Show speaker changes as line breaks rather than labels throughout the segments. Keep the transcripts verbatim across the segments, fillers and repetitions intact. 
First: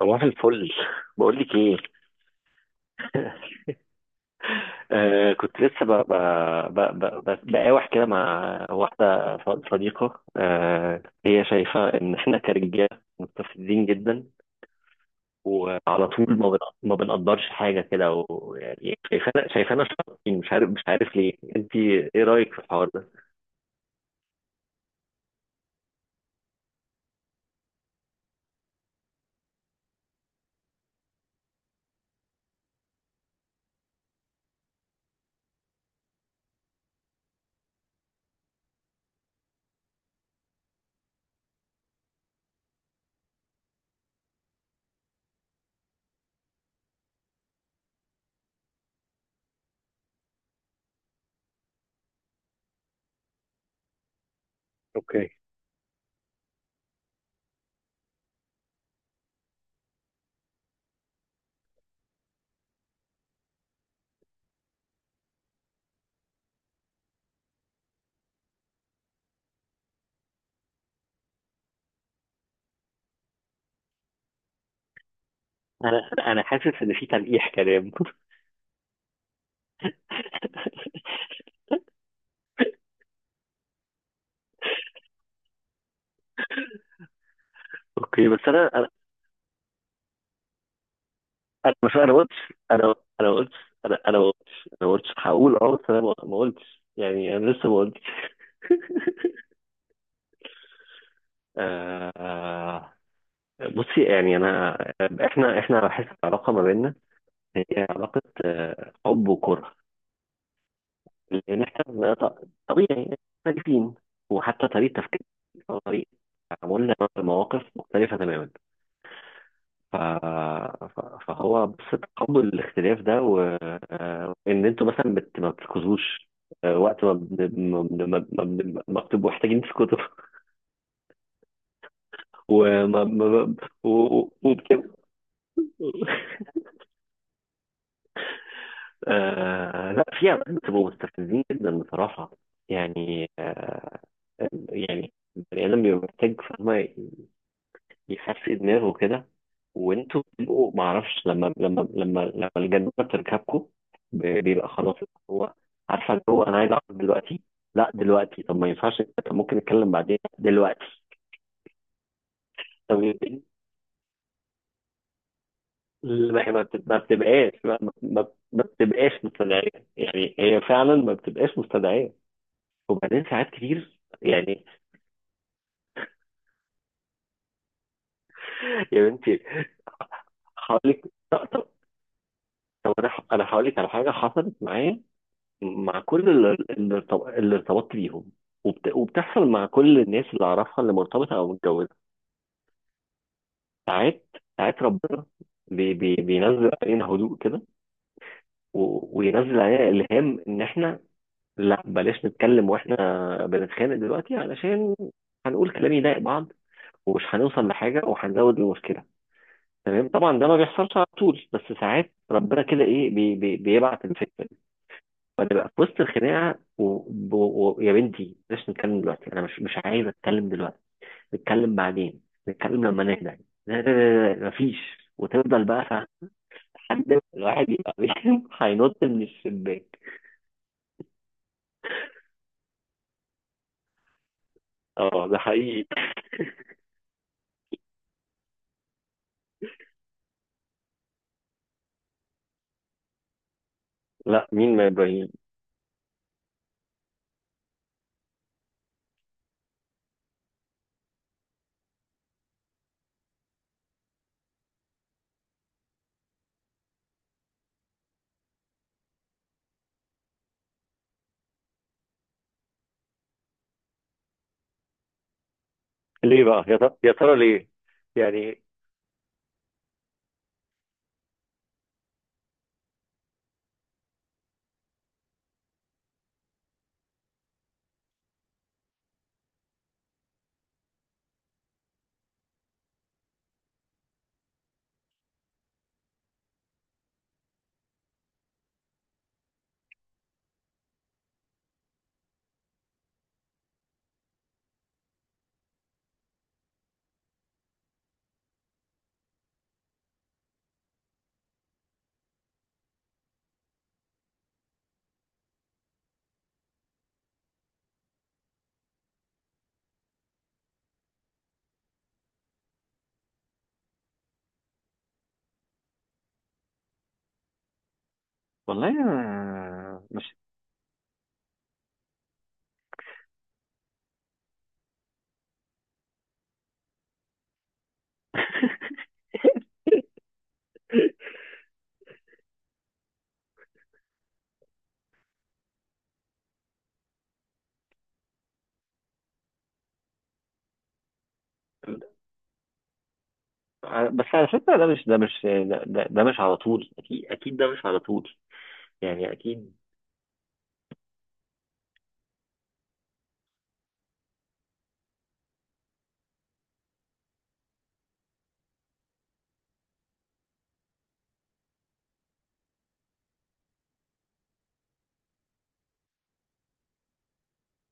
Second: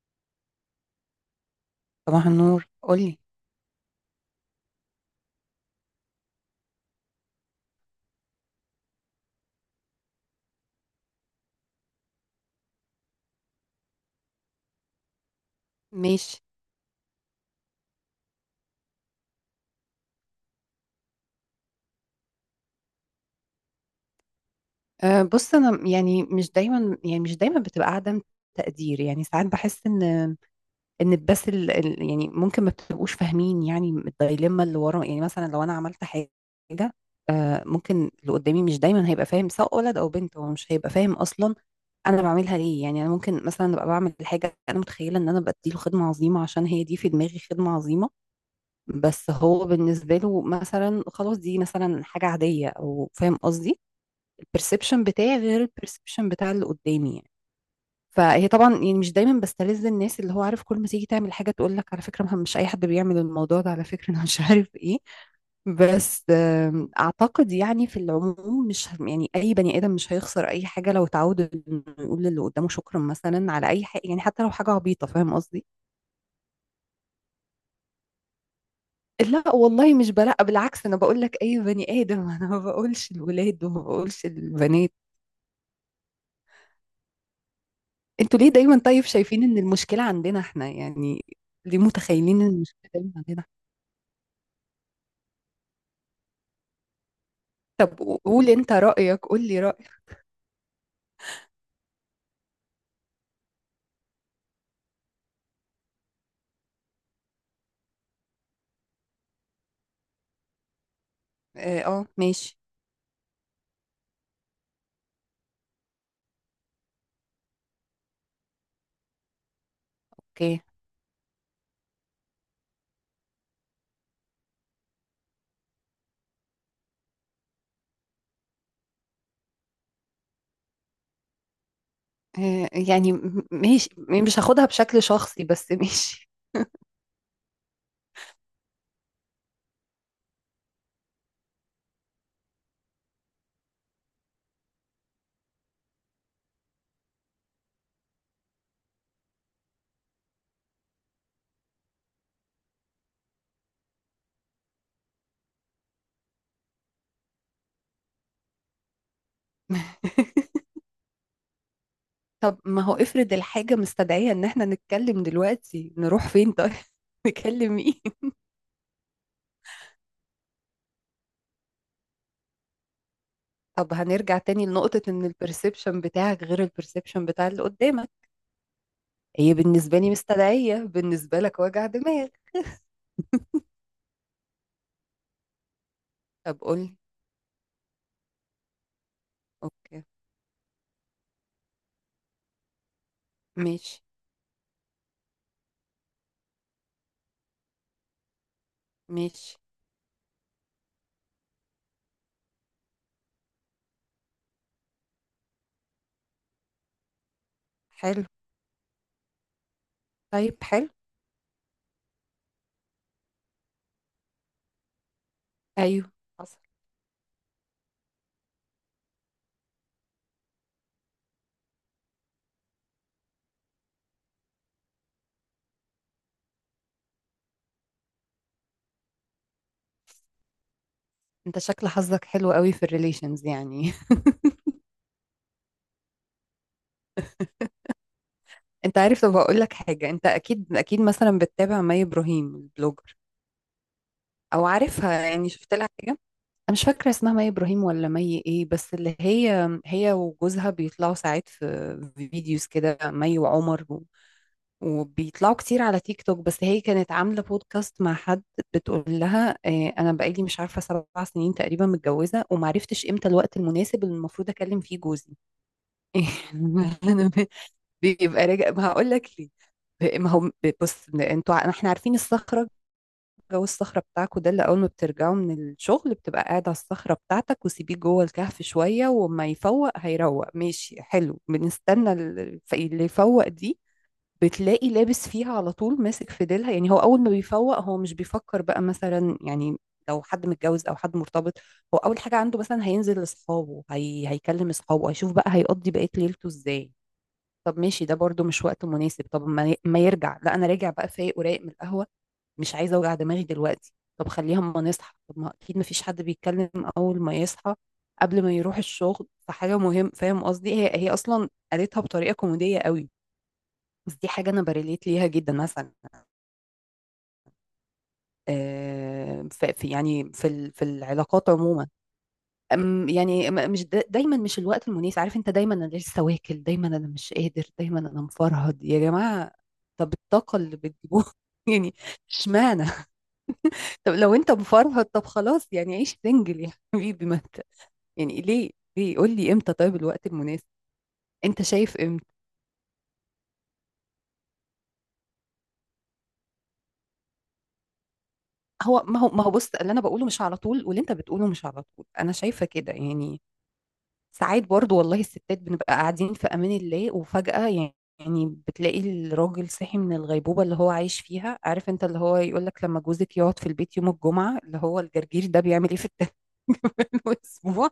صباح الفل بقول لك ايه.
صباح النور، قولي.
آه كنت لسه ب- ب- ب- ب- ب- بقاوح كده مع واحده ص- صديقه. آه هي شايفه ان احنا كرجاله مستفزين جدا، وعلى طول
ماشي.
ما بن- ما بنقدرش حاجه كده، ويعني شايفانا شايفانا شاطرين، مش عارف مش عارف ليه. انت ايه رايك في الحوار ده؟
أه، بص انا يعني مش دايما يعني مش دايما بتبقى عدم تقدير. يعني ساعات بحس ان ان بس ال ال- يعني ممكن ما بتبقوش فاهمين، يعني الدايليما اللي ورا. يعني مثلا لو انا عملت حاجه أه، ممكن اللي قدامي مش دايما هيبقى فاهم، سواء ولد او بنت هو مش هيبقى فاهم اصلا انا بعملها ليه. يعني انا ممكن مثلا ابقى بعمل حاجه انا متخيله ان انا بديله خدمه عظيمه عشان هي دي في دماغي خدمه عظيمه، بس هو بالنسبه له مثلا خلاص دي مثلا حاجه عاديه، او فاهم قصدي. الperception
اوكي.
بتاعي غير الperception بتاع اللي قدامي يعني. فهي طبعا يعني مش دايما بستلذ الناس، اللي هو عارف كل ما تيجي تعمل حاجه تقول لك على فكره، مه- مش اي حد بيعمل الموضوع ده، على فكره انا مش عارف ايه. بس آم، اعتقد يعني في العموم، مش ه- يعني اي بني ادم مش هيخسر اي حاجه لو اتعود انه يقول للي قدامه شكرا مثلا على اي حاجه، يعني حتى لو حاجه عبيطه، فاهم قصدي.
انا انا حاسس ان في تلقيح كلام.
لا والله، مش بلا، بالعكس. انا بقول لك اي بني ادم انا ما بقولش الولاد وما بقولش البنات.
اوكي،
انتوا
بس
ليه دايما؟
انا
طيب، شايفين ان المشكلة عندنا احنا يعني؟
انا
ليه
مش، انا ما قلتش،
متخيلين ان المشكلة
انا
دايما
انا ما
عندنا؟
قلتش، انا انا ما قلتش، انا ما قلتش، هقول اه، بس انا ما ما قلتش، يعني انا لسه ما
طب
قلتش.
قو- قول انت رأيك، قول لي رأيك.
آه بصي يعني انا، احنا احنا بحس العلاقه ما بيننا هي علاقه حب وكره، لان
اه، اه،
احنا ط-
ماشي.
طبيعي مختلفين، وحتى طريقه تفكيرنا وطريقه تعاملنا مع المواقف مختلفه تماما. ف...
اوكي.
ف- فهو بس تقبل الاختلاف ده. و... آه، وان انتوا مثلا بت... ما بتركزوش. آه، وقت ما بن- ما بن- ما بن- ما بن- ما بتبقوا محتاجين تسكتوا.
اه
وما
يعني م-
ما... و...
ماشي،
و-
مش هاخدها
وبتبقوا.
بشكل شخصي، بس ماشي.
آه... لا، في اوقات بتبقوا مستفزين جدا بصراحة. يعني آه... يعني البني آدم بيبقى محتاج، فاهمة، يحسن دماغه كده، وانتوا بتبقوا ما اعرفش، لما لما لما لما الجنة بتركبكم ب- بيبقى خلاص هو. عارفه اللي هو انا عايز اعرف دلوقتي، لا دلوقتي، طب ما ينفعش، طب ممكن نتكلم بعدين دلوقتي.
طب ما هو
طب
افرض
يمكن-
الحاجة مستدعية ان احنا نتكلم دلوقتي، نروح
ما هي
فين
ما
طيب؟
بت- ما بتبقاش،
نكلم
ما
مين؟
ما- ما بتبقاش مستدعيه، يعني هي فعلا ما بتبقاش مستدعيه. وبعدين ساعات
طب
كتير،
هنرجع
يعني.
تاني لنقطة ان البرسبشن بتاعك غير البرسبشن بتاع اللي قدامك.
يا بنتي،
هي بالنسبة لي مستدعية،
هقول لك.
بالنسبة
طب
لك
طب-
وجع دماغ.
طب انا، ح- انا هقول لك على حاجه حصلت معايا مع كل
طب
ال-
قول لي.
اللي ارتب- اللي ارتبطت بيهم. وبت... وبتحصل مع كل
اوكي.
الناس اللي اعرفها اللي مرتبطه او متجوزه.
ماشي.
ساعات، ساعات ربنا بي... بي... بينزل علينا هدوء كده، و...
ماشي.
وينزل علينا الهام ان احنا، لا بلاش نتكلم واحنا بنتخانق دلوقتي علشان هنقول كلام يضايق بعض، ومش هنوصل لحاجه،
حلو.
وهنزود المشكله. تمام، طبعا ده ما
طيب، حلو.
بيحصلش على طول، بس ساعات ربنا كده ايه بي... بي... بيبعت الفكره وهنبقى في وسط
ايوه،
الخناقه
حصل.
ويا. و... و... يا بنتي بلاش نتكلم دلوقتي، انا مش مش عايز اتكلم دلوقتي، نتكلم بعدين، نتكلم لما نهدى. لا، لا، لا، لا، مفيش. وتفضل بقى، فاهم؟ لحد ما الواحد يبقى بيهم هينط من الشباك.
انت شكل حظك حلو قوي في الريليشنز يعني.
اه ده حقيقي.
انت عارف، طب اقول لك حاجه. انت اكيد اكيد مثلا بتتابع مي ابراهيم البلوجر،
لا،
او
مين ما
عارفها
يبين.
يعني، شفت لها حاجه. انا مش فاكره اسمها مي ابراهيم ولا مي ايه، بس اللي هي هي وجوزها بيطلعوا ساعات في فيديوز كده، مي وعمر، وبيطلعوا كتير على تيك توك. بس هي كانت عاملة بودكاست مع حد، بتقول لها آه، أنا بقالي مش عارفة سبع سنين تقريبا متجوزة، ومعرفتش إمتى الوقت المناسب اللي المفروض أكلم فيه جوزي.
ليه بقى، يا ترى يا
أنا
ترى
ب-
ليه؟
بيبقى
يعني
راجع، ما هقول لك ليه. ما هو بص، انتوا ع- احنا عارفين الصخرة، جو الصخرة بتاعكوا ده، اللي أول ما بترجعوا من الشغل بتبقى قاعد على الصخرة بتاعتك، وسيبيه جوه الكهف شوية وما يفوق هيروق، ماشي حلو، بنستنى ال- الف- اللي يفوق دي. بتلاقي لابس فيها على طول، ماسك في ديلها يعني. هو اول ما بيفوق، هو مش بيفكر بقى مثلا يعني لو حد متجوز او حد مرتبط. هو اول حاجه عنده، مثلا هينزل لاصحابه، هي... هيكلم اصحابه، هيشوف بقى هيقضي بقيه ليلته ازاي. طب ماشي، ده برضو مش وقت مناسب. طب ما, ي... ما يرجع، لا انا راجع بقى فايق ورايق من القهوه، مش عايزه اوجع دماغي دلوقتي، طب خليها اما نصحى. طب ما اكيد ما فيش حد بيتكلم اول ما يصحى قبل ما يروح الشغل فحاجه مهم، فاهم قصدي. هي هي اصلا قالتها بطريقه كوميديه قوي، بس دي حاجة أنا بريليت ليها جدا مثلا.
والله
آه، ف- في
أنا
يعني
مش.
في ال- في العلاقات عموما، أم- يعني م- مش دا- دايما مش الوقت المناسب، عارف أنت، دايما أنا لسه واكل، دايما أنا مش قادر، دايما أنا مفرهد يا جماعة. طب الطاقة اللي بتجيبوها يعني، اشمعنى؟ طب لو أنت مفرهد طب خلاص يعني، عيش سنجل يا حبيبي، ما أنت يعني ليه ليه قول لي إمتى طيب الوقت المناسب، أنت شايف إمتى؟
بس على فكرة ده مش، ده مش ده, ده ده مش على طول، أكيد أكيد ده مش على طول،
هو ما هو
يعني
ما هو بص،
أكيد.
اللي أنا بقوله مش على طول، واللي أنت بتقوله مش على طول، أنا شايفة كده يعني. ساعات برضو والله، الستات بنبقى قاعدين في امان الله وفجأة يعني يعني بتلاقي الراجل صحي من الغيبوبة اللي هو عايش فيها. عارف انت اللي هو يقولك لما جوزك يقعد في البيت يوم الجمعة، اللي هو الجرجير ده بيعمل ايه في التمام؟ والاسبوع،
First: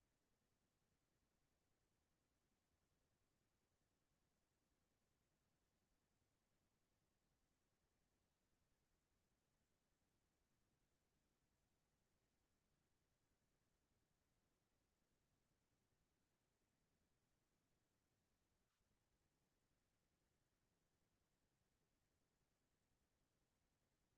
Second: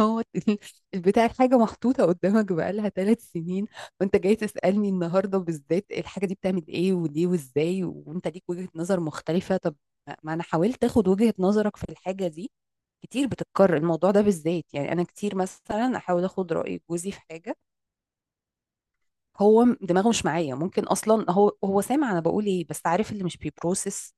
هو ال- البتاع، الحاجة محطوطة قدامك بقالها ثلاث سنين، وانت جاي تسألني النهاردة بالذات الحاجة دي بتعمل ايه وليه وازاي، وانت ليك وجهة نظر مختلفة. طب ما انا حاولت اخد وجهة نظرك في الحاجة دي. كتير بتتكرر الموضوع ده بالذات، يعني انا كتير مثلا احاول اخد راي جوزي في حاجه، هو م- دماغه مش معايا، ممكن اصلا هو هو سامع انا بقول ايه، بس عارف اللي مش بيبروسس.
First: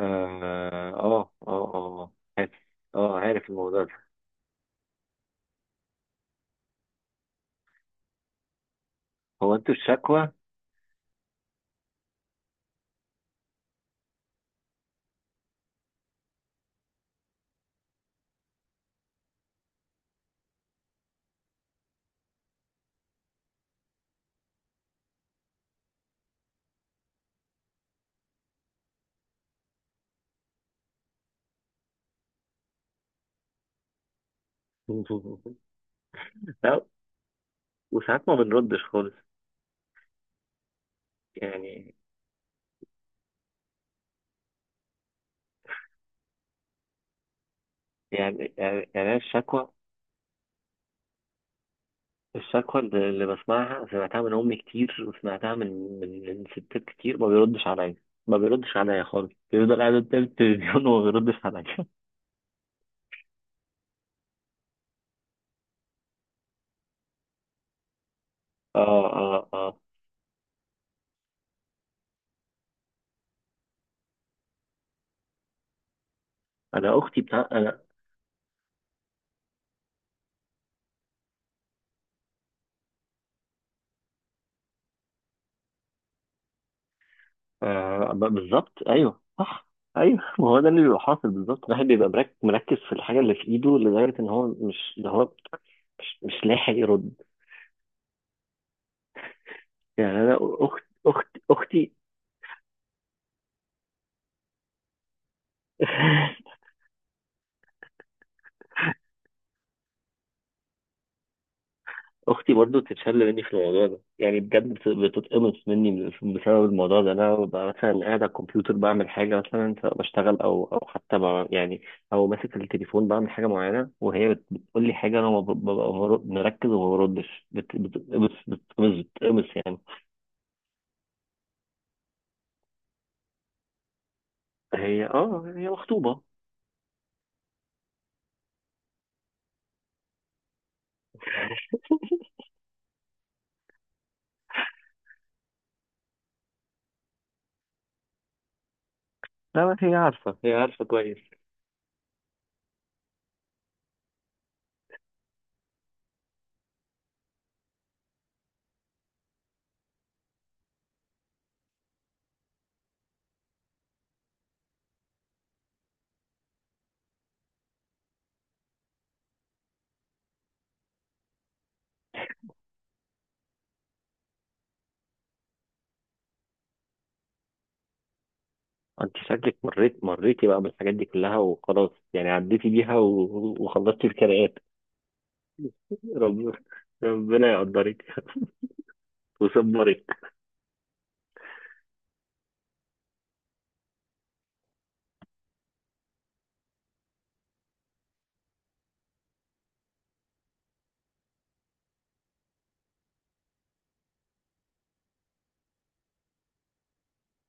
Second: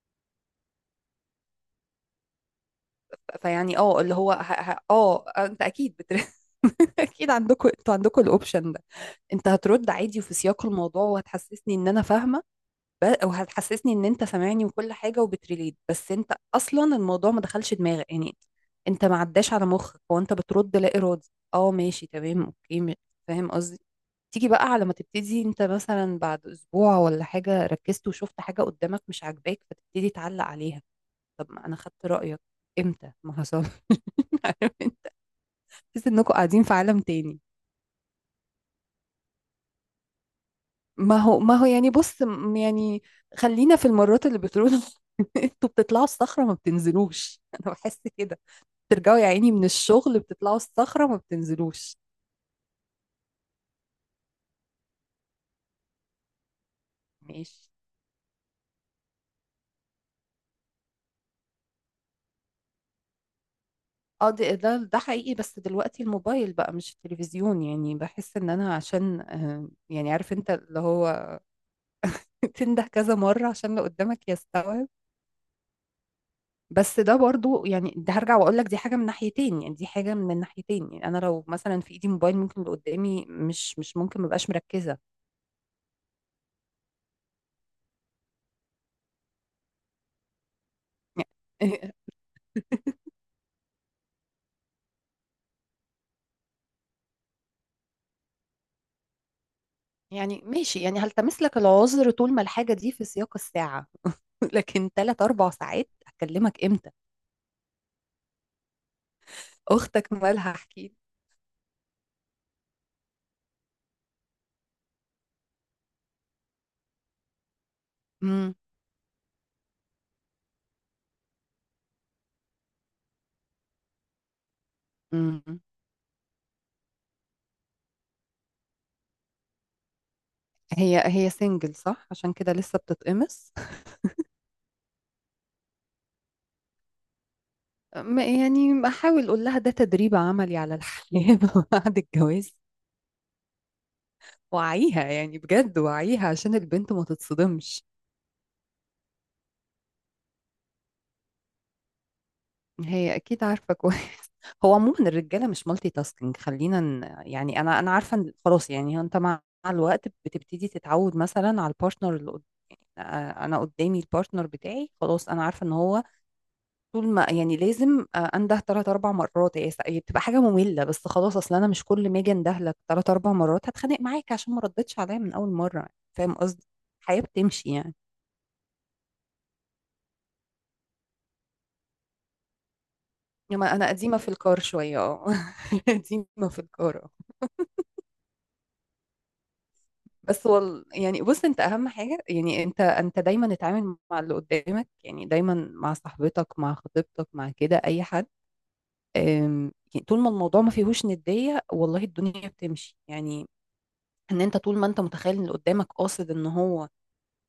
اه، اه، اه، اه، عارف. اه عارف
فيعني
الموضوع ده.
اه، اللي هو ه... ه... اه انت اكيد بتر... اكيد عندكم انتوا، عندكم الاوبشن ده. انت
هو انتوا
هترد عادي
الشكوى.
وفي سياق الموضوع وهتحسسني ان انا فاهمه، ب- وهتحسسني ان انت سامعني، وكل حاجه، وبتريليت، بس انت اصلا الموضوع ما دخلش دماغك يعني، انت ما عداش على مخك، هو انت بترد لا ارادي. اه، ماشي، تمام، اوكي، م- فاهم قصدي. تيجي بقى على ما تبتدي انت مثلا بعد اسبوع ولا حاجة، ركزت وشفت حاجة قدامك مش عاجباك فتبتدي تعلق عليها. طب ما انا خدت رأيك امتى ما حصل؟ عارف انت؟ تحس انكم قاعدين في
لا،
عالم تاني.
وساعات ما بنردش خالص،
ما هو ما هو يعني
يعني
بص، م- يعني خلينا في المرات اللي بتقولوا. انتوا بتطلعوا الصخرة ما بتنزلوش. انا بحس
يعني
كده،
يعني يعني أنا
ترجعوا يا عيني من
الشكوى.
الشغل بتطلعوا الصخرة ما بتنزلوش.
الشكوى اللي اللي بسمعها، سمعتها من امي كتير، وسمعتها من من من ستات كتير ما بيردش
ماشي.
عليا. ما بيردش عليا خالص، بيفضل قاعد قدام التلفزيون وما بيردش عليا.
اه، ده ده ده حقيقي، بس دلوقتي الموبايل بقى مش التلفزيون يعني، بحس ان انا
اه،
عشان
اه،
آه،
اه.
يعني عارف انت اللي هو تنده كذا مرة عشان اللي قدامك يستوعب.
انا
بس ده
اختي بتاع
برضو
انا.
يعني، ده هرجع واقول لك، دي حاجة من ناحيتين يعني دي حاجة من الناحيتين يعني. انا لو مثلا في ايدي موبايل، ممكن اللي قدامي مش مش ممكن مبقاش مركزة.
آه ب- بالظبط، ايوه صح. ايوه ما هو ده اللي بيبقى حاصل بالظبط، الواحد بيبقى مرك- مركز في الحاجه اللي في ايده لدرجه ان هو مش ده، هو مش, مش لاحق يرد. يعني انا
يعني ماشي،
اخت
يعني
اخت
هلتمس لك
اختي.
العذر طول ما الحاجة دي في سياق الساعة. لكن ثلاث أربع ساعات هكلمك امتى؟ اختك مالها،
اختي برضو بتتشل مني في الموضوع ده، يعني بجد بت- بتتقمص مني بسبب الموضوع ده. انا ببقى مثلا قاعد على
احكي.
الكمبيوتر بعمل حاجه مثلا، سواء بشتغل او او حتى ب- يعني، او ماسك التليفون بعمل حاجه معينه، وهي بت- بتقول لي حاجه، انا ما ب- ببقى مر- مركز وما بردش، بت- بتتقمص بتتقمص بتتقمص، يعني.
هي هي سنجل صح؟ عشان كده لسه بتتقمص.
هي اه هي مخطوبه.
م- يعني احاول اقول لها ده تدريب عملي على الحياة بعد الجواز. وعيها يعني بجد، وعيها عشان البنت ما تتصدمش.
لا بس هي عارفه، هي عارفه كويس.
هي اكيد عارفة كويس. هو عموما الرجالة مش مالتي تاسكينج، خلينا ن- يعني، انا انا عارفة إن خلاص يعني، انت مع مع الوقت بتبتدي تتعود مثلا على البارتنر اللي قد- آه، انا قدامي البارتنر بتاعي، خلاص انا عارفة ان هو طول ما، يعني لازم، آه، انده ثلاث أربع مرات، هي سا- هي بتبقى حاجه ممله، بس خلاص، اصل انا مش كل ما اجي انده لك ثلاث أربع مرات هتخانق معاك عشان ما ردتش عليا من اول مره، فاهم قصدي. الحياه بتمشي يعني.
انت شكلك مريت مريتي بقى بالحاجات دي كلها وخلاص، يعني عديتي بيها و-
انما انا
وخلصتي
قديمه في
الكرقات.
الكار شويه، اه. قديمه
رب-
في الكار آه.
ربنا يقدرك وصبري.
بس وال... يعني بص، انت اهم حاجه يعني، انت انت دايما اتعامل مع اللي قدامك يعني، دايما مع صاحبتك، مع خطيبتك، مع كده اي حد. أم، يعني طول ما الموضوع ما فيهوش ندية، والله الدنيا بتمشي يعني. ان انت طول ما انت متخيل ان اللي قدامك قاصد ان هو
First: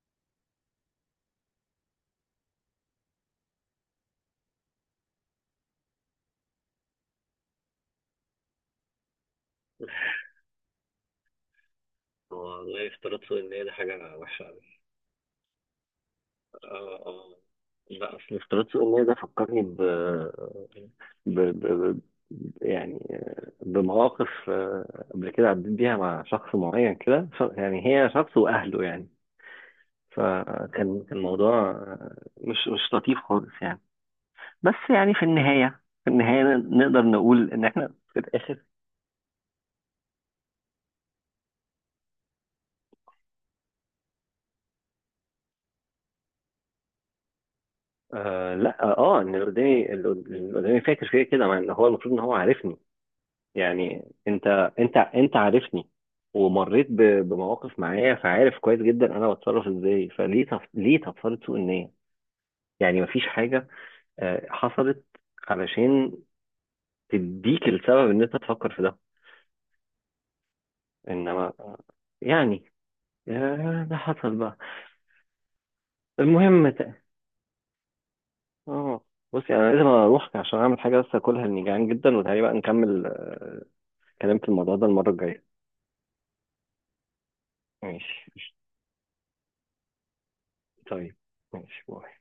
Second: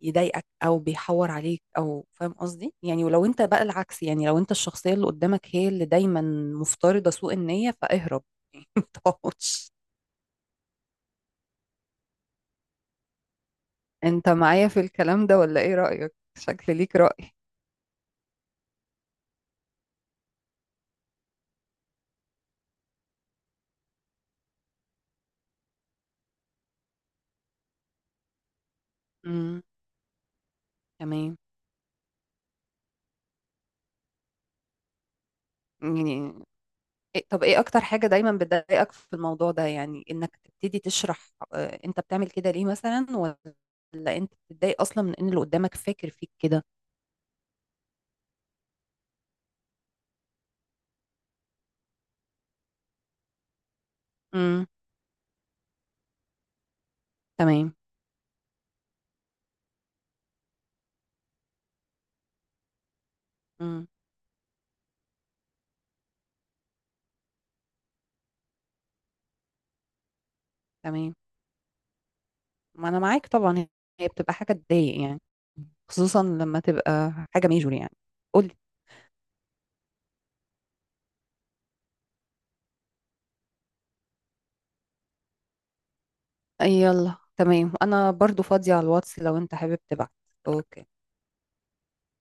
يضايقك او بيحور عليك، او فاهم قصدي يعني. ولو انت بقى العكس يعني، لو انت الشخصية اللي قدامك هي اللي دايما مفترضة سوء النية، فاهرب. متقعدش.
والله افتراض سوء النية ده حاجة
انت
وحشة
معايا
أوي.
في الكلام ده ولا ايه رأيك؟ شكل ليك
اه،
رأي.
اه. لا أصل افتراض سوء النية ده فكرني ب... ب... ب... ب... يعني بمواقف، آه، قبل كده عديت بيها مع شخص معين كده، ش- يعني هي شخص وأهله يعني.
امم
فكان كان
تمام.
موضوع، آه، مش مش لطيف خالص يعني. بس يعني في النهاية، في
يعني
النهاية ن- نقدر
إيه، طب
نقول
ايه
إن
اكتر
إحنا
حاجة
في
دايما
الآخر.
بتضايقك في الموضوع ده، يعني انك تبتدي تشرح آه، انت بتعمل كده ليه مثلا؟ ولا انت بتتضايق اصلا من ان اللي قدامك فاكر فيك كده؟
آه لا، اه ان اللي قدامي، اللي قدامي فاكر فيا كده، مع ان هو المفروض ان هو عارفني. يعني
امم
انت، انت انت عارفني ومريت ب-
تمام.
بمواقف معايا، فعارف كويس جدا انا بتصرف ازاي. فليه تف... ليه تفصلت سوء النية؟ يعني مفيش حاجة،
مم.
آه، حصلت علشان تديك السبب ان انت تفكر في ده،
تمام.
انما، آه، يعني،
ما انا معاك طبعا.
آه، ده
هي بتبقى
حصل
حاجه
بقى.
تضايق يعني، خصوصا لما
المهم ت...
تبقى حاجه ميجور يعني. قولي.
اه بصي، انا لازم اروح عشان اعمل حاجة بس اكلها لاني جعان جدا. وتعالي بقى نكمل آه، كلام في الموضوع ده المرة الجاية.
يلا تمام، انا
ماشي.
برضو فاضيه على الواتس لو انت حابب تبعت. اوكي.
طيب ماشي باي.